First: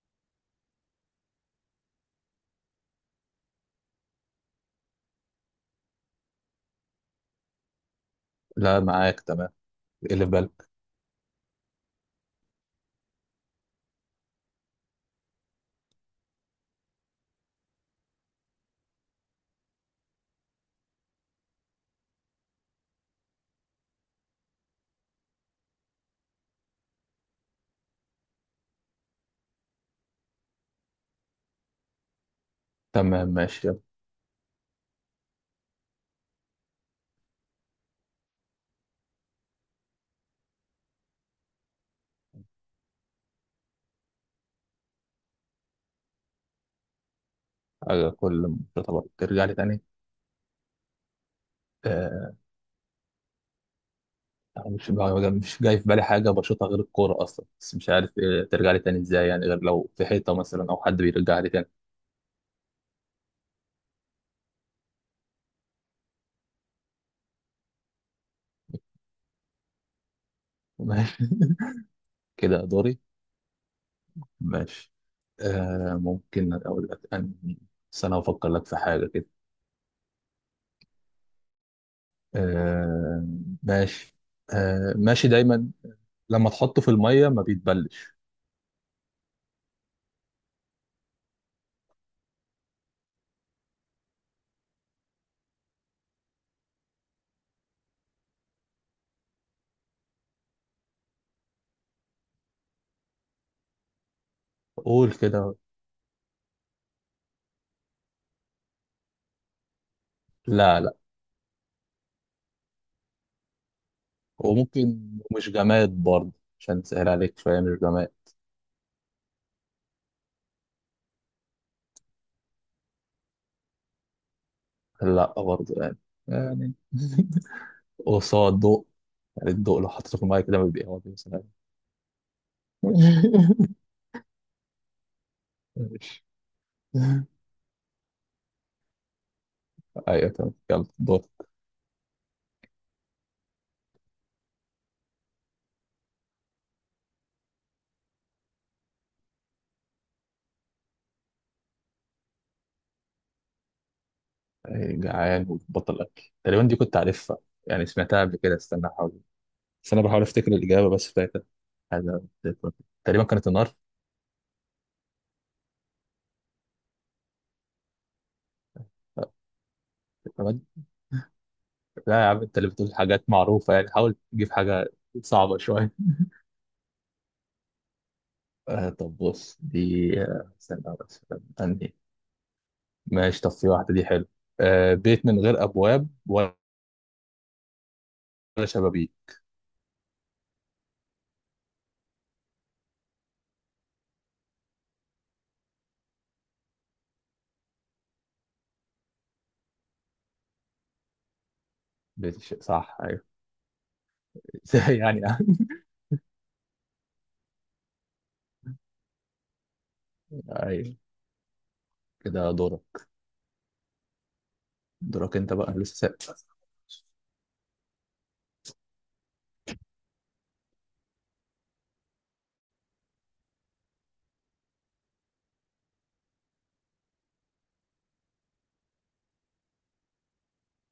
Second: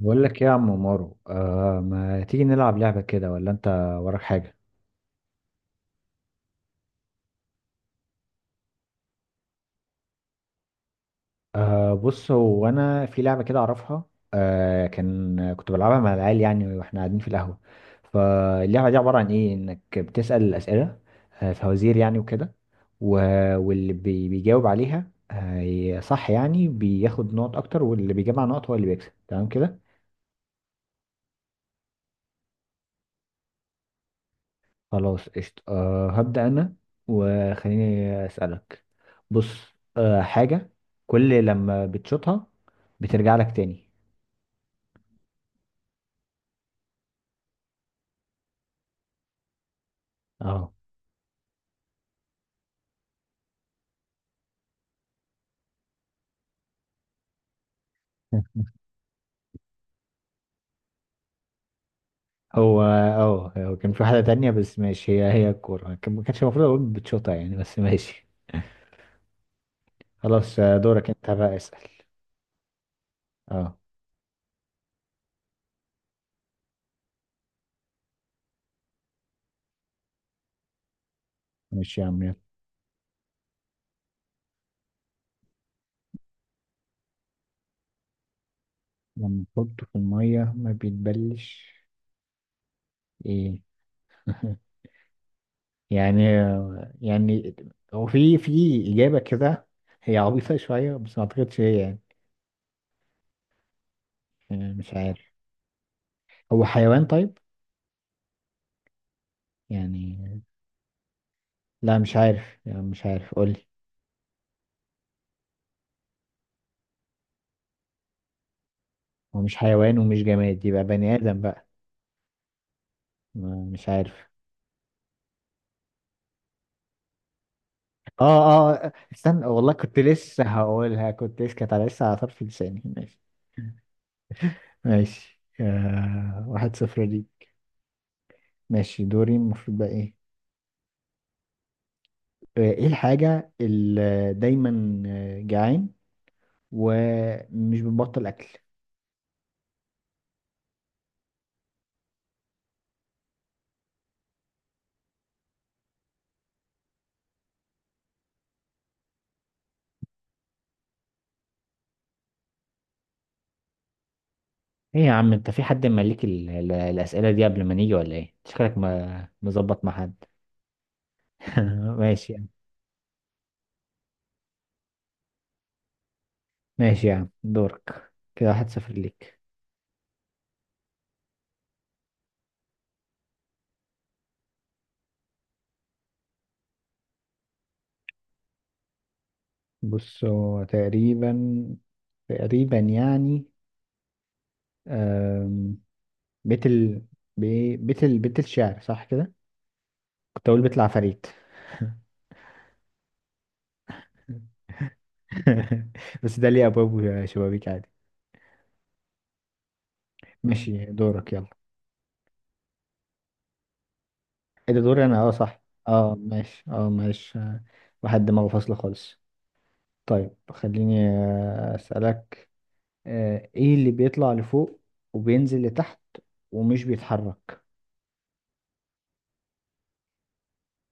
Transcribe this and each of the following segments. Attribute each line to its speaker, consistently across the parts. Speaker 1: بقول لك إيه يا عم مارو؟ آه، ما تيجي نلعب لعبة كده ولا انت وراك حاجة؟
Speaker 2: لا، معاك تمام. اللي في بالك.
Speaker 1: آه بص، هو انا في لعبة كده اعرفها. آه كان كنت بلعبها مع العيال يعني واحنا قاعدين في القهوة. فاللعبة دي عبارة عن ايه؟ انك بتسأل الأسئلة، آه فوازير يعني وكده. واللي بيجاوب عليها آه صح يعني بياخد نقط اكتر، واللي بيجمع نقط هو اللي بيكسب، تمام كده.
Speaker 2: تمام، ماشي يلا.
Speaker 1: خلاص قشطة، أه هبدأ أنا وخليني أسألك. بص، أه حاجة كل لما بتشوطها بترجع لك تاني.
Speaker 2: على كل. طبعا ترجع لي تاني.
Speaker 1: اه
Speaker 2: آه، مش مش جاي في بالي حاجة بشوطها غير الكورة أصلا، بس مش عارف إيه ترجع لي تاني إزاي يعني، غير لو في حيطة مثلا أو حد بيرجع لي تاني.
Speaker 1: هو اه هو كان في واحدة تانية بس ماشي، هي هي الكورة، ما كانش المفروض أقول بتشوطها يعني بس ماشي. خلاص آه، دورك
Speaker 2: ماشي.
Speaker 1: أنت بقى اسأل.
Speaker 2: كده دوري.
Speaker 1: اه
Speaker 2: ماشي. ممكن أقول لك أنهي. بس أنا هفكر لك في حاجة كده.
Speaker 1: ماشي يا عم يلا.
Speaker 2: آه، ماشي. آه، ماشي دايما. لما تحطه في المية ما بيتبلش.
Speaker 1: لما تحطه في المية ما بيتبلش. ايه يعني، يعني هو في إجابة كده، هي عبيطة شوية بس ما أعتقدش هي يعني، آه، مش
Speaker 2: قول
Speaker 1: عارف.
Speaker 2: كده.
Speaker 1: هو حيوان طيب يعني؟
Speaker 2: لا، لا.
Speaker 1: لا مش عارف يعني، مش عارف قولي.
Speaker 2: وممكن مش جماد برضه، عشان تسهل عليك شوية مش جماد.
Speaker 1: هو مش حيوان ومش جماد يبقى بني آدم بقى؟ مش عارف.
Speaker 2: لا برضه يعني
Speaker 1: اه
Speaker 2: قصاد
Speaker 1: اه
Speaker 2: الضوء.
Speaker 1: آه، استنى
Speaker 2: يعني
Speaker 1: والله
Speaker 2: الضوء لو
Speaker 1: كنت
Speaker 2: حطيته في المية
Speaker 1: لسه
Speaker 2: كده ما بيبقى
Speaker 1: هقولها، كنت
Speaker 2: مثلا.
Speaker 1: لسه كانت على لسه على طرف لساني، ماشي. ماشي
Speaker 2: ماشي.
Speaker 1: آه، واحد صفر دي. ماشي دوري المفروض بقى ايه؟
Speaker 2: ايوه تمام، يلا دور.
Speaker 1: آه، ايه الحاجة اللي دايما آه، جعان ومش بتبطل اكل؟
Speaker 2: أي جعان وبطل اكل تقريبا دي كنت عارفها، يعني سمعتها قبل كده. استنى احاول، بس انا بحاول افتكر الاجابه، بس فاكر حاجه تقريبا كانت النار.
Speaker 1: ايه يا عم انت في حد مالك الاسئلة دي قبل ما نيجي، ولا ايه شكلك ما مظبط مع حد؟
Speaker 2: لا، لا يا
Speaker 1: ماشي
Speaker 2: عم
Speaker 1: يعني.
Speaker 2: انت اللي بتقول حاجات معروفه يعني، حاول تجيب حاجه صعبه شويه.
Speaker 1: ماشي يعني، دورك كده واحد
Speaker 2: آه،
Speaker 1: صفر
Speaker 2: طب
Speaker 1: ليك.
Speaker 2: بص دي. استنى بس. أنهي. ماشي، طب في واحدة دي حلو. آه، بيت من غير أبواب ولا شبابيك.
Speaker 1: بص، هو تقريبا، تقريبا يعني، أم، بيت ال بي- بيت ال بيت الشعر صح كده؟ كنت اقول بيت العفاريت.
Speaker 2: صح، أيوه. ازاي يعني.
Speaker 1: بس ده ليه ابواب وشبابيك عادي. ماشي
Speaker 2: أيوه،
Speaker 1: دورك يلا.
Speaker 2: كده دورك.
Speaker 1: ايه ده دوري انا؟ اه
Speaker 2: دورك أنت
Speaker 1: صح.
Speaker 2: بقى لسه
Speaker 1: اه
Speaker 2: سابق.
Speaker 1: ماشي، اه ماشي آه، واحد دماغه فاصلة خالص. طيب خليني آه، اسالك. آه، ايه اللي بيطلع لفوق وبينزل لتحت ومش بيتحرك؟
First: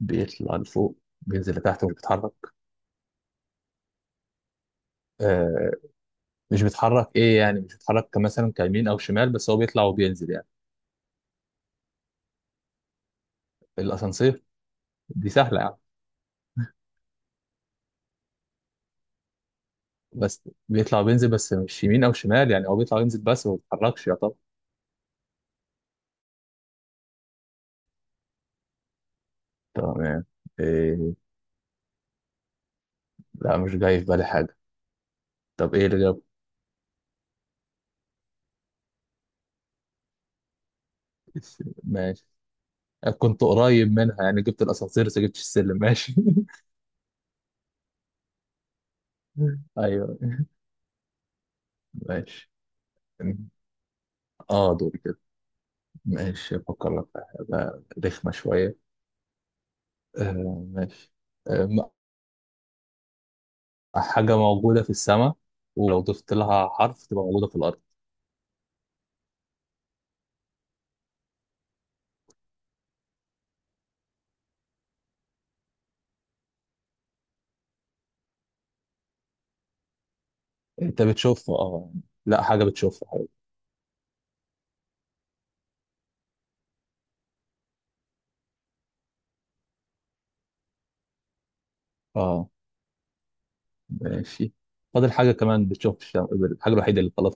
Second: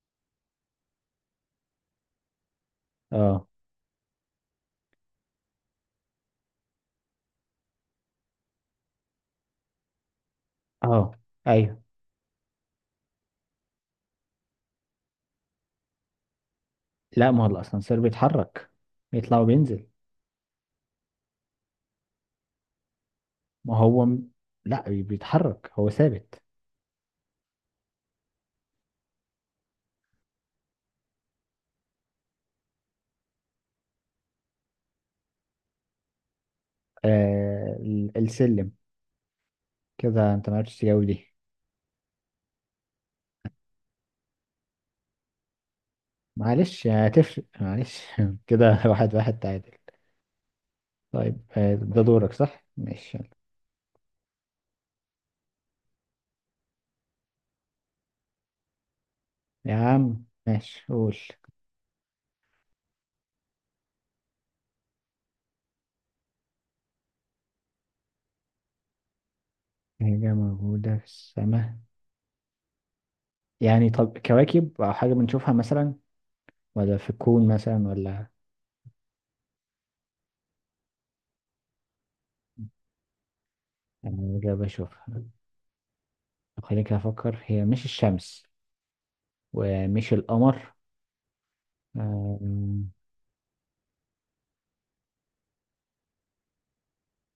Speaker 2: بيطلع لفوق بينزل لتحت ومش بيتحرك.
Speaker 1: اه
Speaker 2: آه، مش بيتحرك إيه يعني؟ مش بيتحرك كمثلا كيمين أو شمال، بس هو بيطلع وبينزل يعني.
Speaker 1: اه. ايوه.
Speaker 2: الأسانسير. دي سهلة يعني.
Speaker 1: لا ما هو الاسانسير بيتحرك، بيطلع وبينزل.
Speaker 2: بس بيطلع وبينزل بس مش يمين أو شمال، يعني هو بيطلع وينزل بس ما
Speaker 1: ما هو
Speaker 2: بيتحركش يا
Speaker 1: م...
Speaker 2: طب.
Speaker 1: لا بيتحرك، هو ثابت.
Speaker 2: تمام. إيه؟ لا، مش جاي في بالي حاجة. طب ايه اللي جاب؟
Speaker 1: آه السلم. كده انت ما عرفتش تجاوب دي.
Speaker 2: ماشي. كنت قريب منها يعني، جبت الاسانسير بس جبتش السلم. ماشي.
Speaker 1: معلش هتفرق معلش. كده واحد واحد تعادل.
Speaker 2: ايوه.
Speaker 1: طيب آه ده دورك
Speaker 2: ماشي
Speaker 1: صح ماشي يلا.
Speaker 2: اه دول كده. ماشي، افكر لك في حاجه رخمه شويه.
Speaker 1: يا عم
Speaker 2: آه،
Speaker 1: ماشي
Speaker 2: ماشي.
Speaker 1: قول.
Speaker 2: آه م- حاجه موجوده في السماء، ولو ضفت لها حرف تبقى موجوده في الارض.
Speaker 1: حاجة موجودة في السماء؟ يعني طب كواكب أو حاجة بنشوفها مثلا، ولا في الكون مثلا ولا؟
Speaker 2: انت بتشوفها اه يعني. لا، حاجه بتشوفها حاجة.
Speaker 1: يعني إجابة أشوفها. خليك أفكر، هي مش الشمس ومش القمر،
Speaker 2: اه،
Speaker 1: آم،
Speaker 2: ماشي. فاضل حاجه كمان بتشوف في الحاجه الوحيده اللي خلاص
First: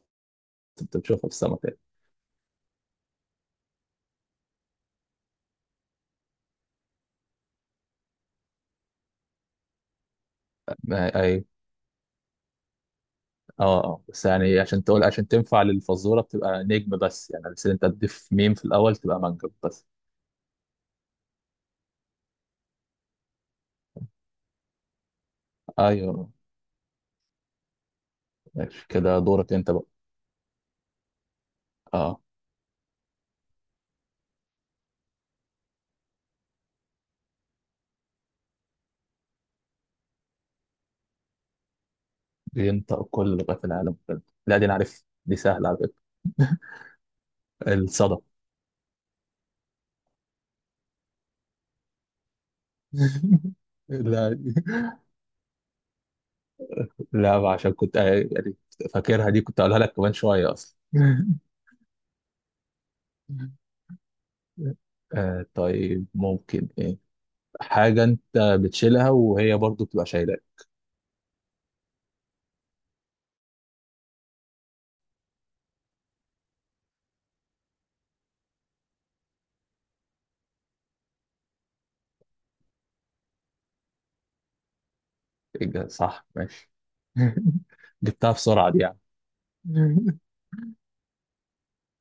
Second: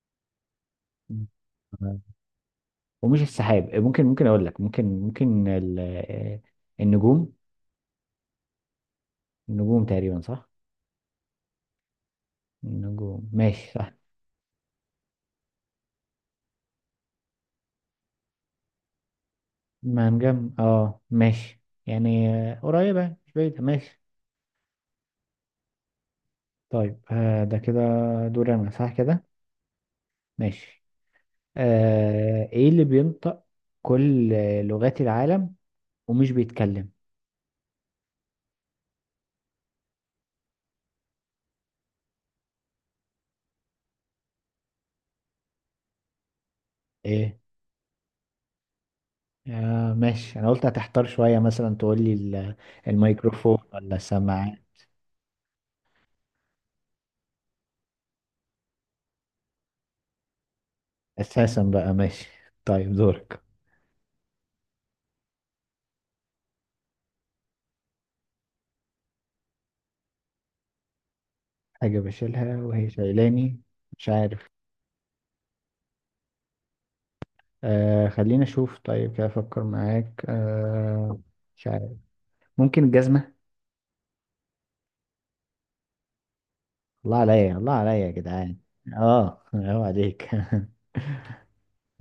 Speaker 2: انت بتشوفها في السماء تاني.
Speaker 1: ومش السحاب. ممكن ممكن أقول لك، ممكن ممكن النجوم؟ النجوم تقريبا صح؟
Speaker 2: ايوه.
Speaker 1: النجوم ماشي
Speaker 2: اه،
Speaker 1: صح.
Speaker 2: اه، بس يعني عشان تقول، عشان تنفع للفزوره بتبقى نجم بس، يعني بس انت تضيف ميم في الاول تبقى منجم بس.
Speaker 1: ما نجم اه ماشي يعني، آه، قريبة مش بعيدة ماشي.
Speaker 2: ايوه،
Speaker 1: طيب آه، ده كده دور أنا
Speaker 2: ماشي،
Speaker 1: صح
Speaker 2: كده
Speaker 1: كده؟
Speaker 2: دورك انت بقى.
Speaker 1: ماشي.
Speaker 2: اه،
Speaker 1: آه، إيه اللي بينطق كل لغات العالم ومش بيتكلم؟
Speaker 2: بينطق كل لغات العالم كده؟ لا دي انا عارف دي سهله على فكره.
Speaker 1: ايه.
Speaker 2: الصدى.
Speaker 1: آه ماشي، انا قلت هتحتار شوية مثلا تقول لي الميكروفون ولا
Speaker 2: لا دي-
Speaker 1: السماعة.
Speaker 2: لا، عشان كنت، آه، يعني فاكرها دي، كنت اقولها لك كمان شويه اصلا.
Speaker 1: اساسا بقى ماشي. طيب دورك.
Speaker 2: آه، طيب ممكن ايه. حاجه انت بتشيلها وهي برضو بتبقى شايله.
Speaker 1: حاجة بشيلها وهي شايلاني؟ مش عارف. آه خلينا اشوف، طيب كده افكر معاك آه، مش عارف. ممكن الجزمة.
Speaker 2: صح، ماشي.
Speaker 1: الله عليا، الله عليا يا
Speaker 2: جبتها
Speaker 1: جدعان.
Speaker 2: بسرعة دي يعني.
Speaker 1: اه هو عليك.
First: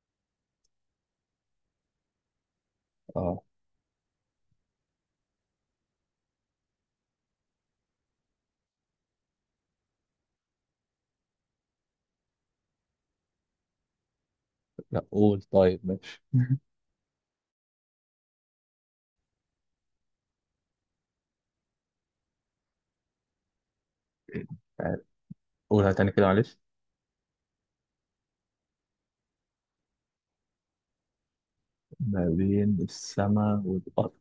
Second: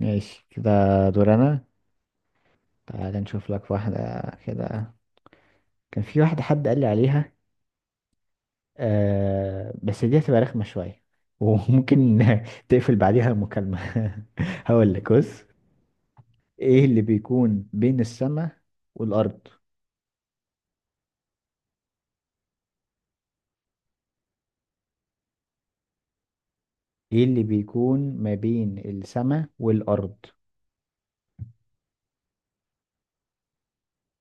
Speaker 1: ماشي كده، دور انا. تعال
Speaker 2: اه.
Speaker 1: نشوف لك واحدة كده. كان في واحدة حد قال لي عليها، آه بس دي هتبقى رخمة شوية وممكن تقفل بعديها المكالمة. هقول
Speaker 2: لا،
Speaker 1: لك بص.
Speaker 2: قول طيب ماشي.
Speaker 1: ايه اللي بيكون بين السماء والأرض؟
Speaker 2: تعال، قولها تاني كده معلش.
Speaker 1: ايه اللي بيكون ما بين السماء والأرض؟
Speaker 2: ما بين السماء والأرض؟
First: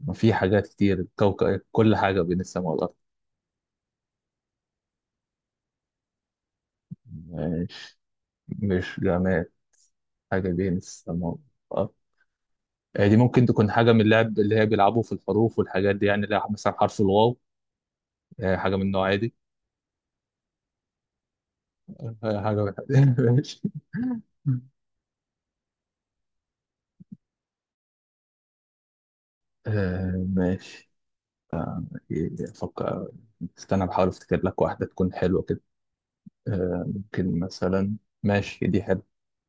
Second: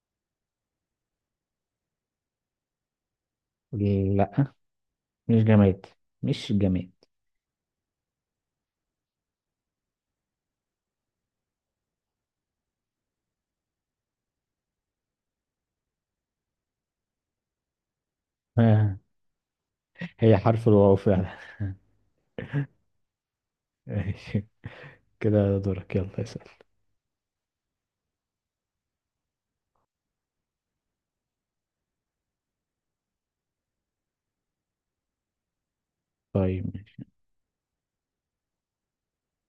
Speaker 2: ما في حاجات كتير، الكوكب كل حاجة بين السماء والأرض.
Speaker 1: لا مش جماد، مش جماد.
Speaker 2: ماشي، مش جماد. حاجة بين السماء والأرض. آه، دي ممكن تكون حاجة من اللعب اللي هي بيلعبوا في الحروف والحاجات دي، يعني اللي هي مثلا حرف الواو. آه، حاجة من
Speaker 1: آه،
Speaker 2: النوع دي.
Speaker 1: هي حرف الواو فعلا.
Speaker 2: آه، حاجة من ماشي.
Speaker 1: ماشي. كده دورك يلا اسأل.
Speaker 2: آه، ماشي، أفكر. استنى بحاول افتكر لك واحدة تكون حلوة كده.
Speaker 1: طيب
Speaker 2: آه،
Speaker 1: ماشي.
Speaker 2: ممكن مثلا. ماشي، دي حلوة.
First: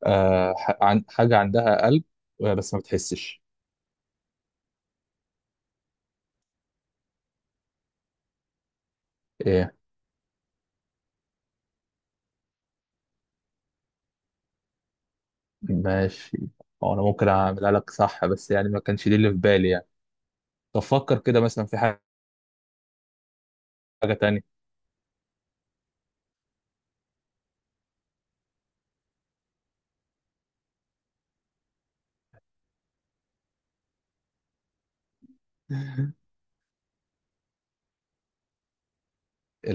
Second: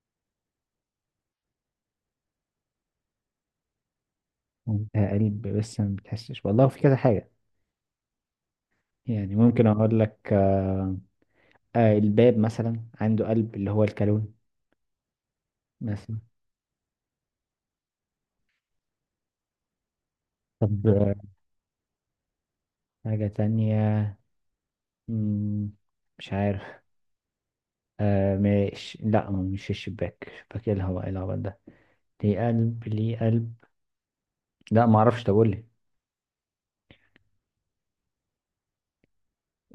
Speaker 2: آه، حاجة عندها قلب، آه، بس ما بتحسش.
Speaker 1: آه، قلب بس ما بتحسش، والله في كذا حاجة. يعني ممكن
Speaker 2: ايه؟
Speaker 1: أقول لك آه، آه الباب مثلا عنده قلب اللي هو الكالون مثلا.
Speaker 2: ماشي. هو انا ممكن اعملها لك صح، بس يعني ما كانش دي اللي في بالي يعني. طب
Speaker 1: طب آه،
Speaker 2: فكر كده مثلا في حاجة
Speaker 1: حاجة تانية.
Speaker 2: تانية.
Speaker 1: مم، مش عارف. آه مش، لا مش الشباك، شباك ايه، الهواء، ايه الهواء ده ليه قلب، ليه قلب؟ لا ما اعرفش تقول لي.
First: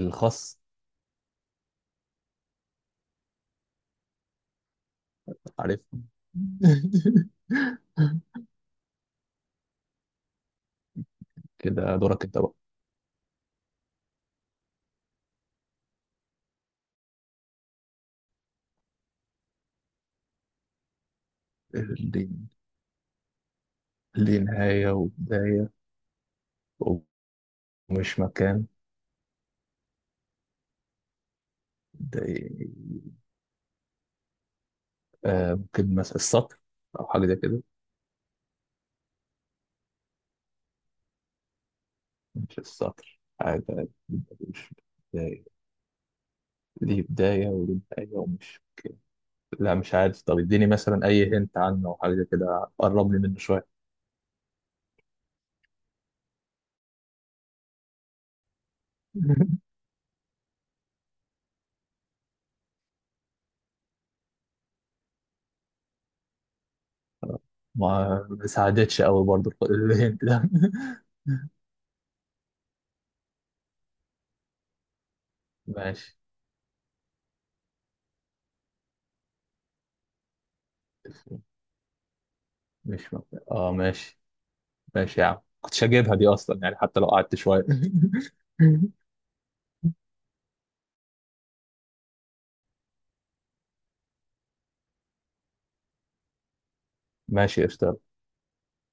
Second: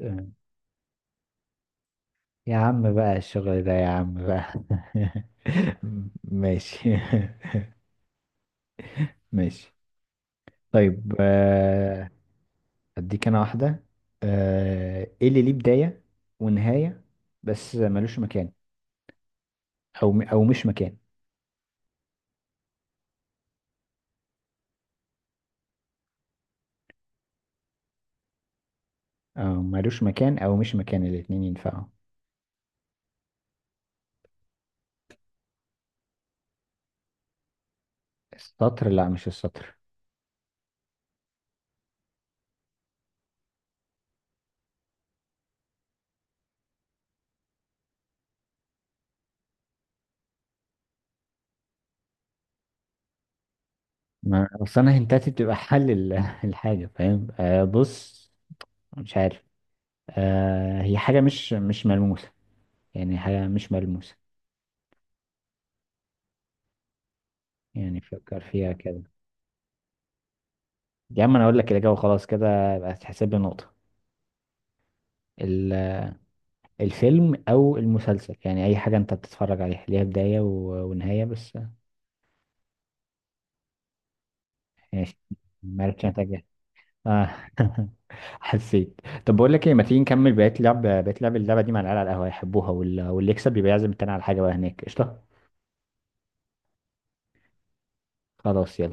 Speaker 1: آه، يا عم بقى الشغل ده، يا عم بقى.
Speaker 2: عارف
Speaker 1: ماشي. ماشي. طيب
Speaker 2: كده
Speaker 1: آه
Speaker 2: دورك انت بقى.
Speaker 1: اديك انا واحدة. آه ايه اللي ليه بداية ونهاية بس ملوش مكان، او او مش مكان؟
Speaker 2: ليه ليه نهاية وبداية ومش مكان
Speaker 1: او ملوش مكان او مش مكان الاتنين ينفعوا.
Speaker 2: ده؟ آه، ممكن مثلا السطر أو حاجة زي كده.
Speaker 1: السطر؟ لا مش السطر.
Speaker 2: مش السطر، عادي عادي. مش بداية. ليه بداية وليه نهاية ومش. لا مش عارف، طب اديني مثلا أي هنت عنه أو حاجة كده قرب لي منه شوية.
Speaker 1: ما اصل انا هنتاتي بتبقى حل الحاجه فاهم. آه بص، مش عارف. آه هي حاجه مش ملموسه، يعني حاجه مش ملموسه، يعني
Speaker 2: ما
Speaker 1: فكر
Speaker 2: ما
Speaker 1: فيها كده.
Speaker 2: ساعدتش قوي برضو الهنت ده.
Speaker 1: يا عم انا اقول لك الاجابه خلاص، كده يبقى تحسب لي نقطه. ال-
Speaker 2: ماشي،
Speaker 1: الفيلم او المسلسل يعني اي حاجه انت بتتفرج عليها ليها بدايه ونهايه بس.
Speaker 2: مش مبدأ. اه، ماشي.
Speaker 1: ماشي،
Speaker 2: ماشي يا عم كنتش
Speaker 1: ما عرفتش
Speaker 2: هجيبها دي
Speaker 1: اتجاهل.
Speaker 2: أصلا يعني، حتى لو
Speaker 1: اه
Speaker 2: قعدت شوية.
Speaker 1: حسيت. طب بقول لك ايه، ما تيجي نكمل بقيه لعب اللعبه دي مع العيال على القهوه، يحبوها، واللي يكسب يبقى يعزم التاني على حاجه بقى هناك، قشطه؟
Speaker 2: ماشي، قشطة.
Speaker 1: خلاص يلا.